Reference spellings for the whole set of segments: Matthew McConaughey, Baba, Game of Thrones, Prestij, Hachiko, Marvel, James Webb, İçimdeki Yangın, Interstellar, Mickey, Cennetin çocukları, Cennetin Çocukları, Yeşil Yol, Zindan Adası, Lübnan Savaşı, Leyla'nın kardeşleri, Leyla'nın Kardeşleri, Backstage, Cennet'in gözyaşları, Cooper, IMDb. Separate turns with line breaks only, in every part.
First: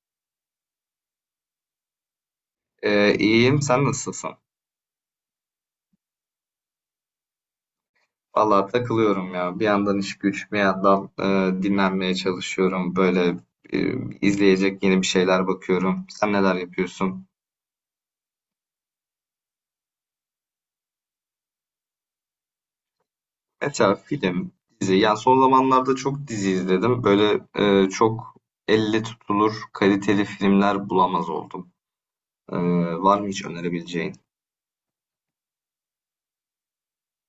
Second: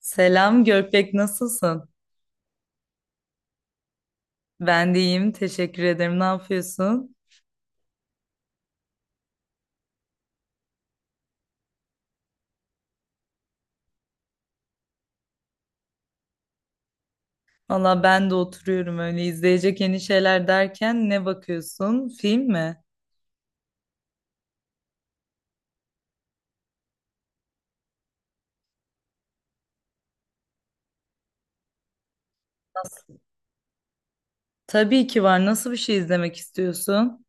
Selam Görpek nasılsın?
İyiyim. Sen nasılsın?
Ben de iyiyim, teşekkür ederim. Ne yapıyorsun?
Vallahi takılıyorum ya. Bir yandan iş güç, bir yandan dinlenmeye çalışıyorum. Böyle e, izleyecek yeni bir şeyler bakıyorum. Sen neler yapıyorsun?
Valla ben de oturuyorum öyle. İzleyecek yeni şeyler derken ne bakıyorsun? Film mi?
Mesela film, dizi. Yani son zamanlarda çok dizi izledim. Böyle çok elle tutulur, kaliteli filmler bulamaz oldum. Ee,
Nasıl?
Var mı hiç önerebileceğin?
Tabii ki var. Nasıl bir şey izlemek istiyorsun?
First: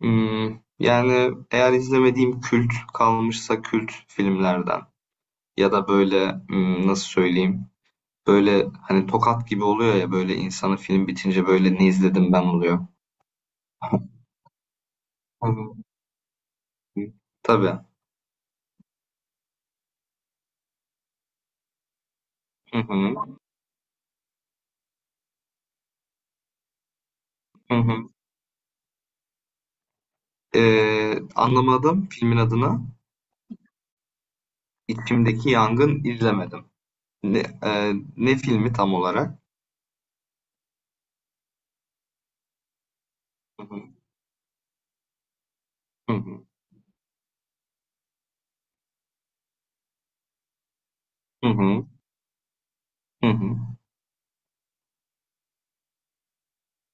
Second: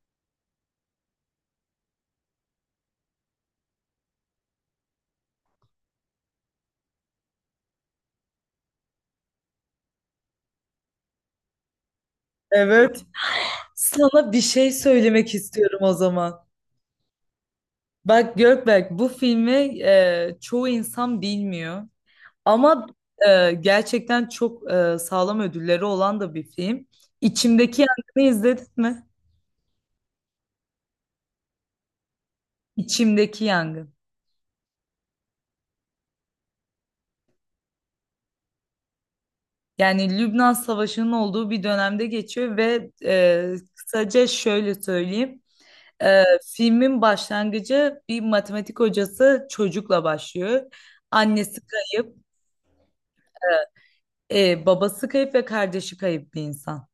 Hmm, Yani eğer izlemediğim kült kalmışsa kült filmlerden ya da böyle nasıl söyleyeyim? Böyle hani tokat gibi oluyor ya, böyle insanı film bitince böyle ne izledim ben oluyor.
Evet. Sana bir şey söylemek
Hı hı.
istiyorum o zaman.
Tabii.
Bak Gökberk, bu filmi çoğu insan bilmiyor
Hı
ama
hı.
gerçekten çok sağlam ödülleri olan da bir film.
Hı
İçimdeki
hı.
Yangın'ı izledin mi?
Anlamadım filmin adını.
İçimdeki Yangın.
İçimdeki Yangın izlemedim. Ne filmi tam olarak?
Yani Lübnan Savaşı'nın olduğu bir dönemde geçiyor ve
Hı hı.
kısaca şöyle söyleyeyim.
Hı
E,
hı.
Filmin başlangıcı bir matematik hocası çocukla başlıyor.
Hı
Annesi
hı.
kayıp,
Hı hı.
babası kayıp ve kardeşi kayıp bir insan.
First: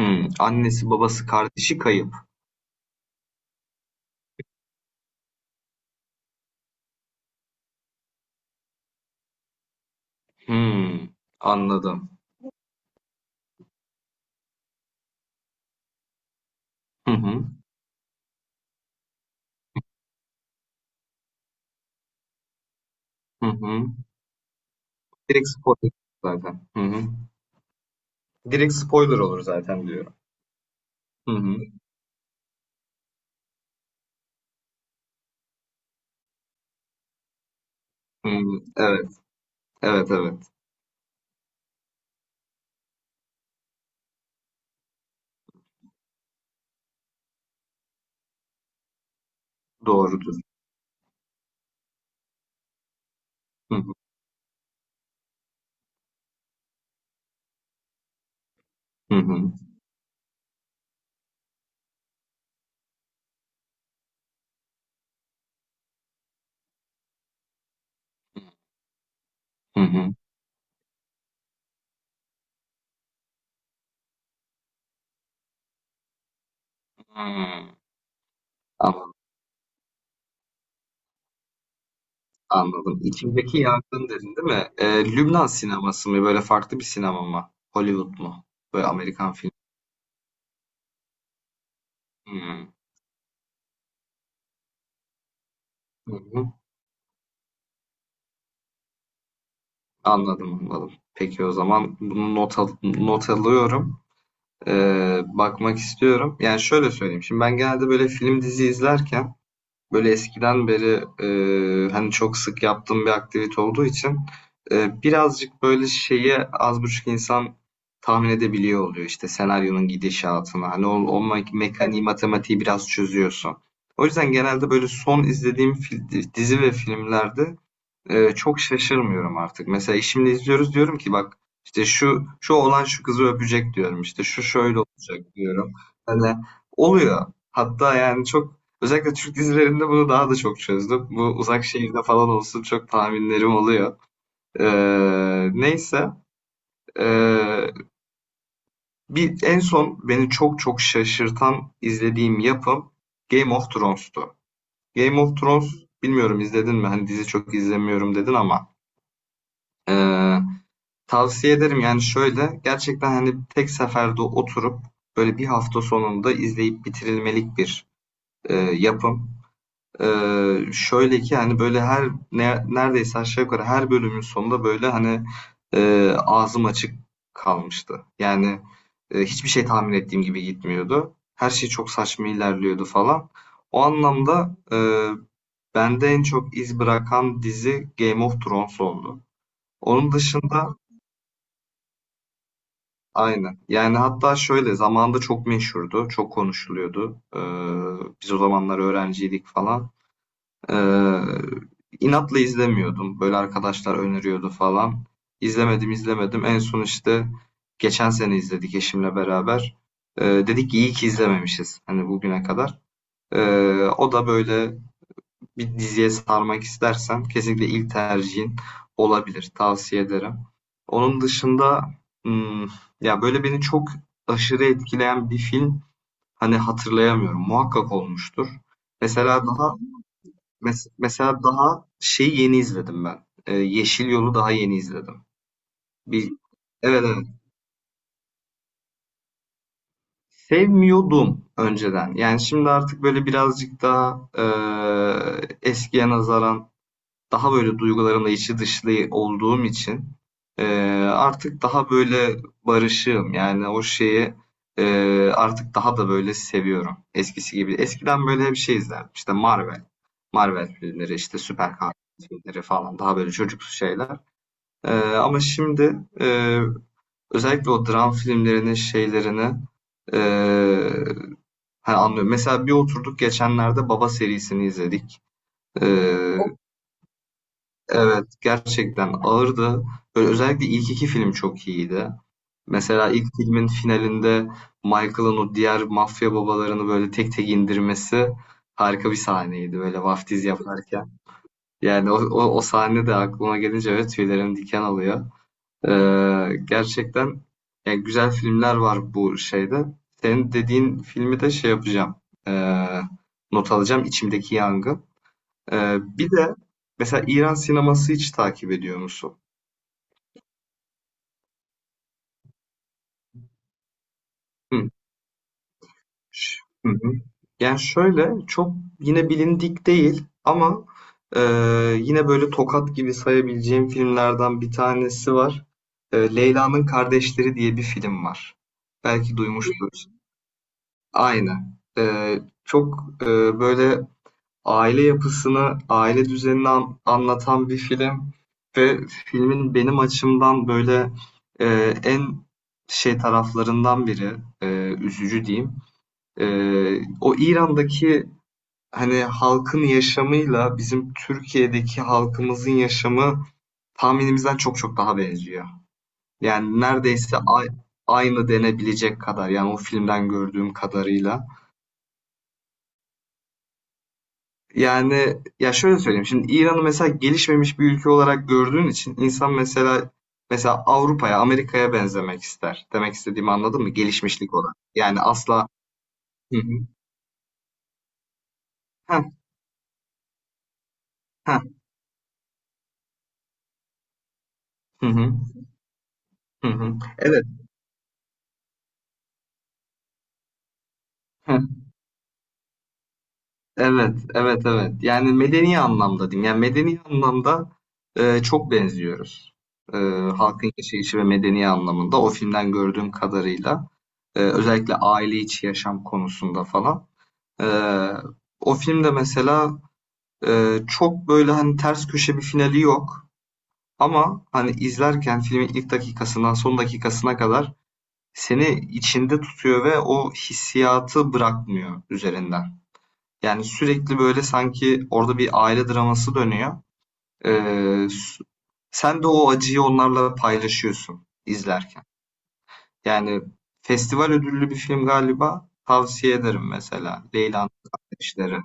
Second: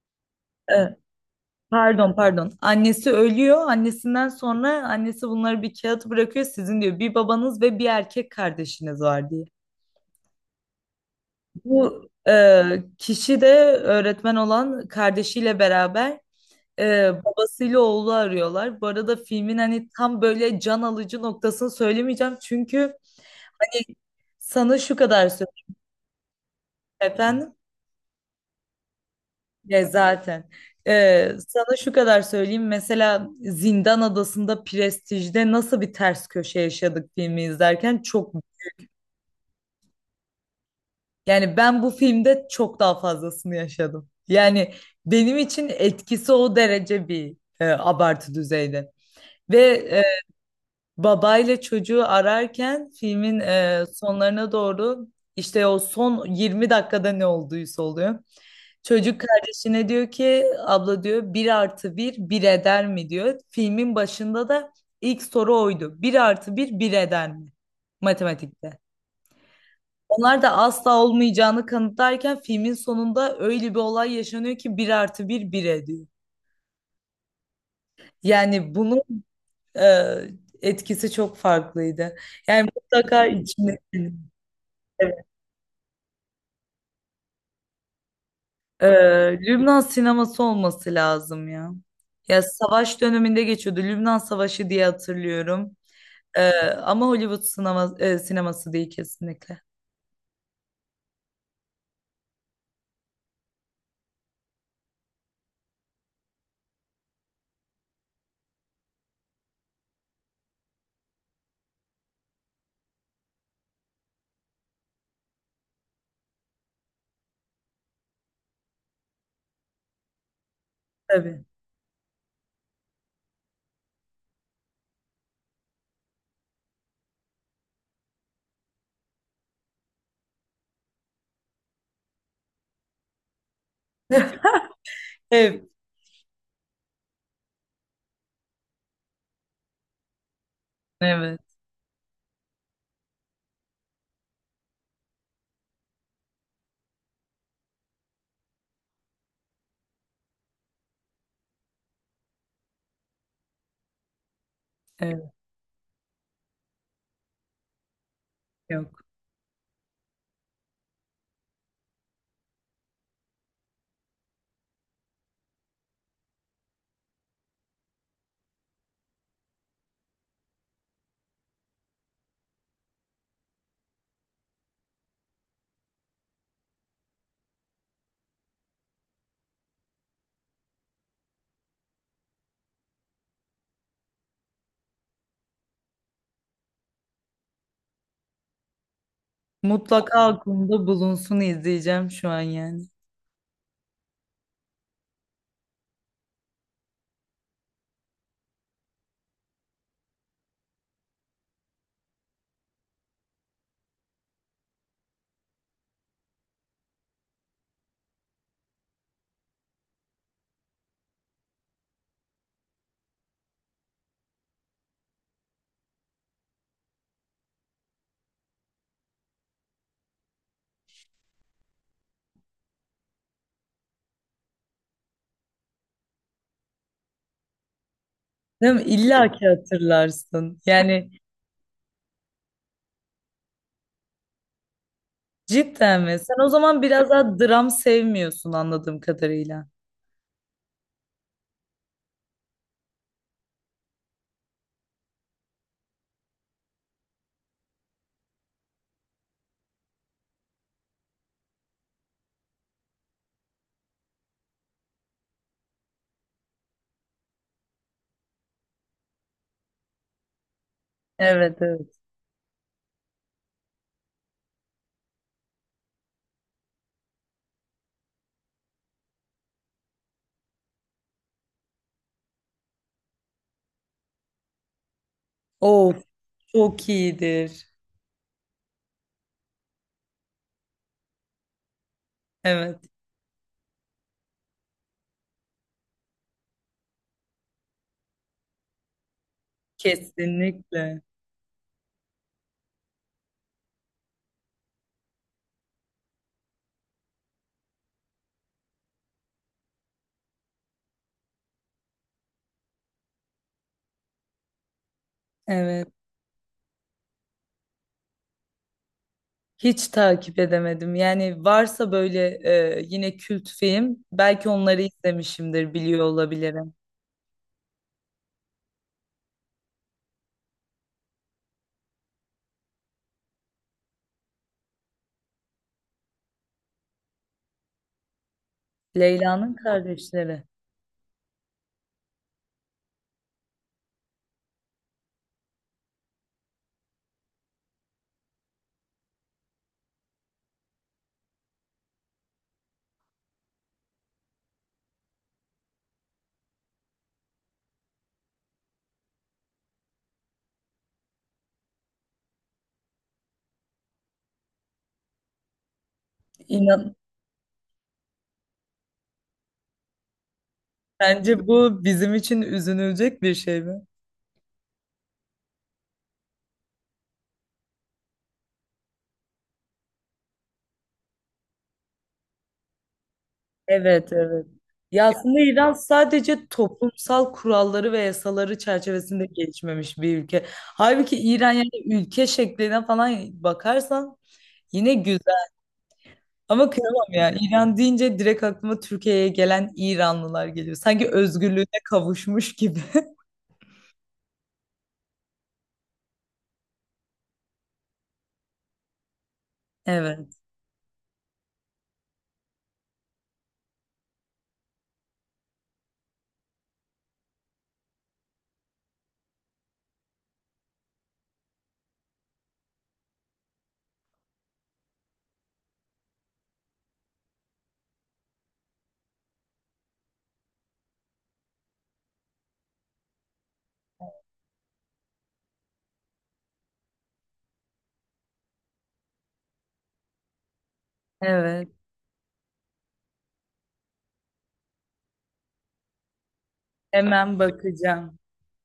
Hı. Annesi
E,
babası kardeşi
Pardon,
kayıp.
pardon. Annesi ölüyor. Annesinden sonra annesi bunları bir kağıt bırakıyor. Sizin diyor bir babanız ve bir erkek kardeşiniz var diye.
Hı.
Bu
Anladım.
kişi de öğretmen olan kardeşiyle beraber
Hı hı.
Babasıyla oğlu arıyorlar. Bu arada filmin hani tam böyle can alıcı noktasını söylemeyeceğim. Çünkü
Hı
e,
hı.
sana şu kadar
Direkt
söyleyeyim
spoiler zaten. Hı hı.
efendim.
Direkt spoiler olur zaten diyorum.
Zaten.
Hı hı.
Sana şu kadar söyleyeyim. Mesela Zindan Adası'nda, Prestij'de nasıl bir ters köşe yaşadık, filmi izlerken
Hı
çok,
hı. Evet. Evet, evet.
yani ben bu filmde çok daha fazlasını yaşadım. Yani benim için etkisi o derece bir abartı düzeyde. Ve
Doğrudur.
babayla çocuğu ararken filmin
Hı hı.
sonlarına doğru işte o son 20 dakikada ne olduysa oluyor.
Hı
Çocuk
hı.
kardeşine diyor ki abla diyor bir artı bir bir eder mi diyor. Filmin başında da ilk soru oydu. Bir artı bir bir eder mi? Matematikte.
Hı hı.
Onlar da asla olmayacağını kanıtlarken filmin sonunda öyle bir olay yaşanıyor ki bir artı bir bir ediyor.
Hıı.
Yani bunun
Anladım,
e, etkisi çok farklıydı. Yani
anladım.
mutlaka
İçimdeki
içinde.
Yangın dedin, değil mi?
Evet.
Lübnan sineması mı? Böyle farklı bir sinema mı? Hollywood mu? Böyle
Ee,
Amerikan filmi.
Lübnan sineması olması lazım ya. Ya
Hıı.
savaş döneminde geçiyordu. Lübnan Savaşı diye hatırlıyorum.
Hı hı.
Ama Hollywood sinema, sineması değil kesinlikle.
Anladım, anladım. Peki o zaman bunu not alıyorum. Bakmak istiyorum. Yani şöyle söyleyeyim. Şimdi ben genelde böyle film dizi izlerken, böyle eskiden beri hani çok sık yaptığım bir aktivite olduğu için birazcık böyle şeyi az buçuk insan tahmin edebiliyor oluyor. İşte senaryonun gidişatını, hani o, o
Tabii.
me- mekaniği, evet, matematiği biraz çözüyorsun. O yüzden genelde böyle son izlediğim dizi ve filmlerde çok şaşırmıyorum artık. Mesela eşimle izliyoruz, diyorum ki bak, işte şu şu oğlan şu kızı öpecek diyorum. İşte şu şöyle olacak
Evet,
diyorum. Hani oluyor. Hatta yani çok, özellikle Türk dizilerinde bunu daha da çok çözdüm. Bu
evet,
Uzak Şehirde falan olsun, çok tahminlerim oluyor. Neyse. Eee, bir en son beni çok çok şaşırtan izlediğim yapım Game of Thrones'tu. Game
evet,
of Thrones bilmiyorum izledin mi? Hani dizi çok izlemiyorum dedin ama.
yok.
Ee, Tavsiye ederim. Yani şöyle, gerçekten hani tek seferde oturup böyle bir hafta sonunda izleyip bitirilmelik bir yapım. E, Şöyle ki hani böyle her neredeyse aşağı yukarı her bölümün sonunda böyle hani ağzım açık kalmıştı. Yani hiçbir şey tahmin ettiğim gibi gitmiyordu. Her şey çok saçma ilerliyordu falan. O anlamda bende en çok iz bırakan dizi Game of Thrones oldu. Onun
Mutlaka
dışında.
aklımda bulunsun, izleyeceğim şu an yani.
Aynen. Yani hatta şöyle zamanda çok meşhurdu, çok konuşuluyordu. Biz o zamanlar öğrenciydik falan. Ee, inatla izlemiyordum. Böyle arkadaşlar öneriyordu falan. İzlemedim, izlemedim. En son işte geçen sene izledik eşimle beraber. Dedik ki iyi ki izlememişiz hani bugüne kadar. O da böyle bir diziye sarmak istersen kesinlikle ilk tercihin olabilir. Tavsiye ederim. Onun dışında hmm, ya böyle beni çok aşırı etkileyen bir film hani hatırlayamıyorum. Muhakkak olmuştur.
Değil mi? İlla
Mesela
ki
daha
hatırlarsın. Yani
mesela daha şey yeni izledim ben. Yeşil Yol'u daha yeni izledim.
cidden mi?
Bir
Sen o zaman
evet,
biraz
evet.
daha dram sevmiyorsun anladığım kadarıyla.
Sevmiyordum önceden. Yani şimdi artık böyle birazcık daha eskiye nazaran daha böyle duygularımla içi dışlı olduğum için e, artık daha böyle barışığım. Yani o şeyi e, artık daha da böyle seviyorum. Eskisi gibi. Eskiden böyle hep şey izlerdim. İşte Marvel. Marvel filmleri işte
Evet,
süper kahraman
evet.
filmleri falan, daha böyle çocuksu şeyler. Ama şimdi özellikle o dram filmlerinin şeylerini e, hani anlıyorum. Mesela bir oturduk, geçenlerde Baba serisini izledik. E,
Of, çok iyidir.
Evet, gerçekten ağırdı. Böyle özellikle ilk iki film çok iyiydi.
Evet.
Mesela ilk filmin finalinde Michael'ın o diğer mafya babalarını böyle tek tek indirmesi harika bir sahneydi, böyle vaftiz
Kesinlikle.
yaparken. Yani o sahne de aklıma gelince, evet, tüylerim diken alıyor. Gerçekten yani güzel filmler var bu şeyde. Senin dediğin filmi de şey yapacağım, ee, not alacağım, içimdeki yangın.
Evet.
Bir de mesela İran sineması hiç takip ediyor musun?
Hiç takip edemedim. Yani varsa böyle yine kült film, belki onları
Hı.
izlemişimdir, biliyor olabilirim.
Hı hı. Yani şöyle, çok yine bilindik değil ama yine böyle tokat gibi sayabileceğim filmlerden bir tanesi var. Leyla'nın Kardeşleri diye bir film var. Belki
Leyla'nın
duymuştur.
kardeşleri.
Aynen. Çok, böyle aile yapısını, aile düzenini anlatan bir film, ve filmin benim açımdan böyle, en şey taraflarından biri, eee, üzücü diyeyim, o İran'daki hani halkın yaşamıyla bizim Türkiye'deki halkımızın yaşamı tahminimizden çok çok daha benziyor. Yani
İnan
neredeyse aynı denebilecek kadar, yani o filmden gördüğüm
bence
kadarıyla.
bu bizim için üzünülecek bir şey mi?
Yani ya şöyle söyleyeyim, şimdi İran'ı mesela gelişmemiş bir ülke olarak gördüğün için insan mesela, Avrupa'ya, Amerika'ya benzemek ister. Demek istediğimi anladın mı?
Evet, evet.
Gelişmişlik olarak.
Ya
Yani
aslında
asla.
İran sadece
Hı hı.
toplumsal kuralları ve yasaları
Heh,
çerçevesinde gelişmemiş bir ülke. Halbuki İran,
heh,
yani ülke şekline falan bakarsan yine
hı hı,
güzel.
hı
Ama
hı.
kıyamam ya.
Evet.
İran deyince direkt aklıma Türkiye'ye gelen İranlılar geliyor. Sanki özgürlüğüne kavuşmuş gibi.
Evet, evet, evet. Yani medeni anlamda diyeyim. Yani medeni anlamda çok benziyoruz. E,
Evet,
Halkın yaşayışı ve medeni anlamında o filmden gördüğüm kadarıyla özellikle aile içi yaşam konusunda falan. E, O filmde mesela çok böyle hani ters köşe bir finali yok. Ama hani izlerken filmin ilk dakikasından son dakikasına kadar seni içinde tutuyor ve o hissiyatı bırakmıyor üzerinden. Yani sürekli böyle sanki orada bir aile draması dönüyor. Ee, Sen de o acıyı onlarla paylaşıyorsun
evet.
izlerken. Yani festival ödüllü bir film galiba. Tavsiye ederim mesela.
Hemen
Leyla'nın
bakacağım.
Kardeşleri.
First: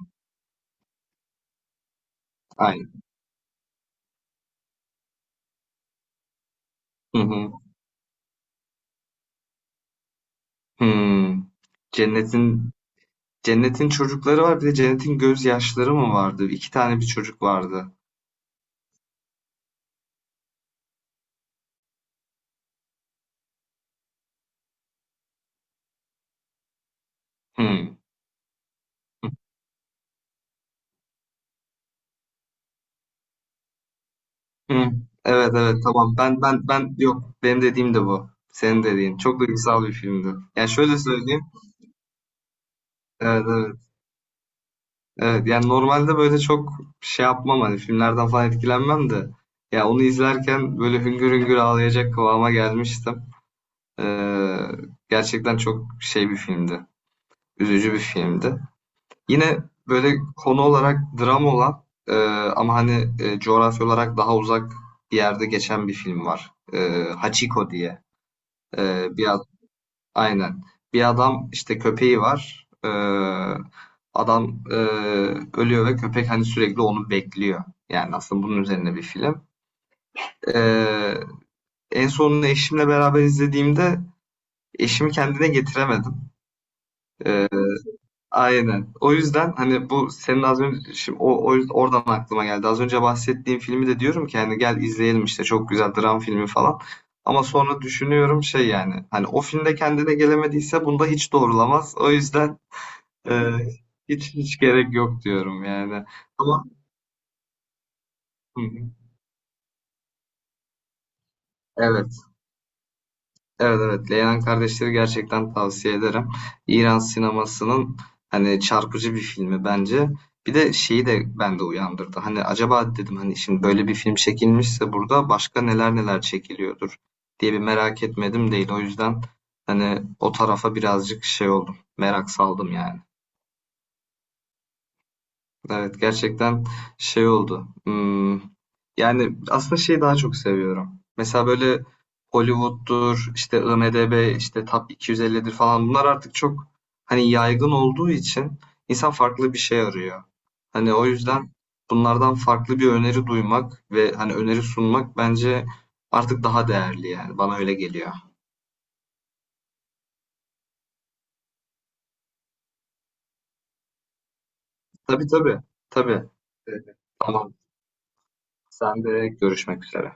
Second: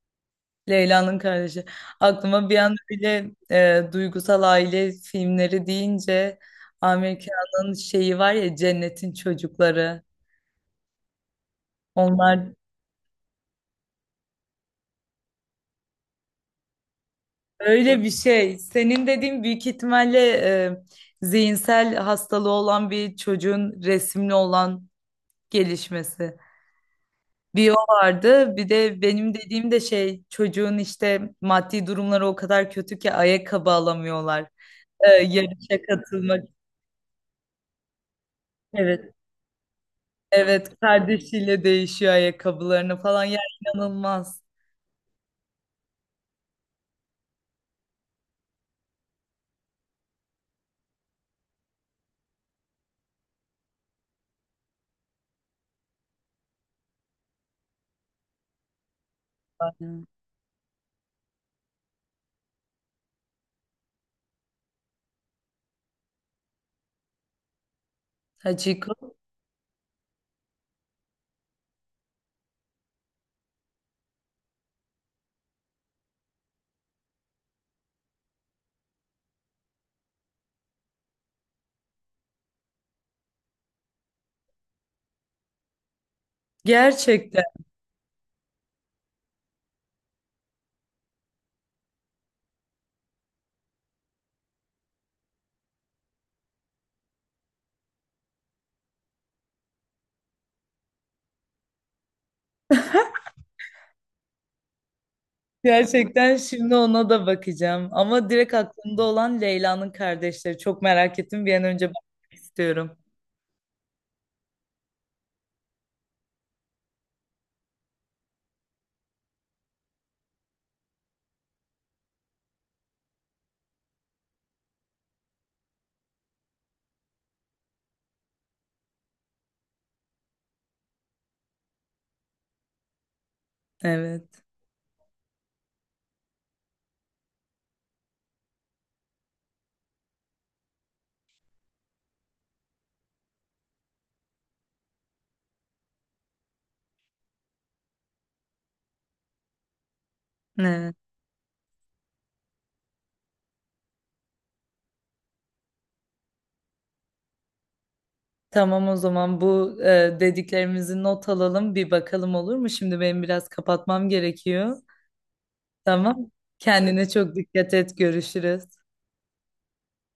Leyla'nın kardeşi. Aklıma bir anda
Aynen.
bile duygusal aile filmleri deyince
Hı hı.
Amerika'nın şeyi var ya, Cennetin Çocukları.
Hmm.
Onlar
Cennetin Cennetin çocukları var. Bir de Cennet'in Gözyaşları mı vardı? İki tane bir çocuk vardı.
öyle bir şey. Senin dediğin büyük ihtimalle zihinsel hastalığı olan bir çocuğun resimli olan gelişmesi. Bir o
Hmm.
vardı. Bir de benim dediğim de şey, çocuğun işte maddi durumları o kadar kötü ki ayakkabı alamıyorlar.
Hı. Evet, evet,
Yarışa
tamam. Ben
katılmak.
ben ben yok. Benim dediğim de bu. Senin
Evet.
dediğin. Çok duygusal bir filmdi. Yani
Evet,
şöyle söyleyeyim.
kardeşiyle değişiyor ayakkabılarını falan. Ya
Evet, evet.
inanılmaz.
Evet, yani normalde böyle çok şey yapmam, hani filmlerden falan etkilenmem, de ya onu izlerken böyle hüngür hüngür ağlayacak kıvama gelmiştim. Ee, Gerçekten çok şey bir filmdi. Üzücü bir filmdi. Yine
Aynen.
böyle konu olarak dram olan, ama hani coğrafya olarak daha uzak bir yerde geçen bir film var. Hachiko diye.
Hachiko.
Bir Aynen. Bir adam, işte köpeği var. Adam ölüyor ve köpek hani sürekli onu bekliyor. Yani aslında bunun üzerine bir film. Ee, En sonunu eşimle beraber izlediğimde eşimi kendine getiremedim.
Gerçekten.
Ee, aynen. O yüzden hani bu senin az önce, şimdi o yüzden oradan aklıma geldi. Az önce bahsettiğim filmi de diyorum ki hani gel izleyelim, işte çok güzel dram filmi falan. Ama sonra düşünüyorum şey, yani hani o filmde kendine gelemediyse bunda hiç doğrulamaz. O yüzden Eee, hiç hiç gerek yok diyorum yani.
Gerçekten
Ama.
şimdi ona da bakacağım. Ama direkt
Hı hı.
aklımda olan Leyla'nın kardeşleri. Çok merak ettim. Bir an önce
Evet,
bakmak istiyorum.
evet, evet. Leylan Kardeşleri gerçekten tavsiye ederim. İran sinemasının hani çarpıcı bir filmi bence. Bir de şeyi de bende uyandırdı. Hani acaba dedim, hani şimdi böyle bir film çekilmişse burada başka neler neler çekiliyordur diye bir merak etmedim değil. O yüzden hani o tarafa birazcık şey oldum. Merak saldım yani.
Evet.
Evet, gerçekten şey oldu. Yani aslında şeyi daha çok seviyorum. Mesela böyle Hollywood'dur, işte IMDb, işte Top 250'dir falan, bunlar artık çok hani yaygın olduğu için insan farklı bir şey arıyor. Hani
Evet.
o yüzden bunlardan farklı bir öneri duymak ve hani öneri sunmak bence artık daha değerli yani. Bana öyle geliyor.
Tamam, o zaman bu dediklerimizi not alalım, bir bakalım olur mu? Şimdi benim biraz kapatmam gerekiyor.
Tabii, tabii. Tabii.
Tamam.
Evet.
Kendine çok
Tamam.
dikkat et. Görüşürüz.
Sen de görüşmek üzere.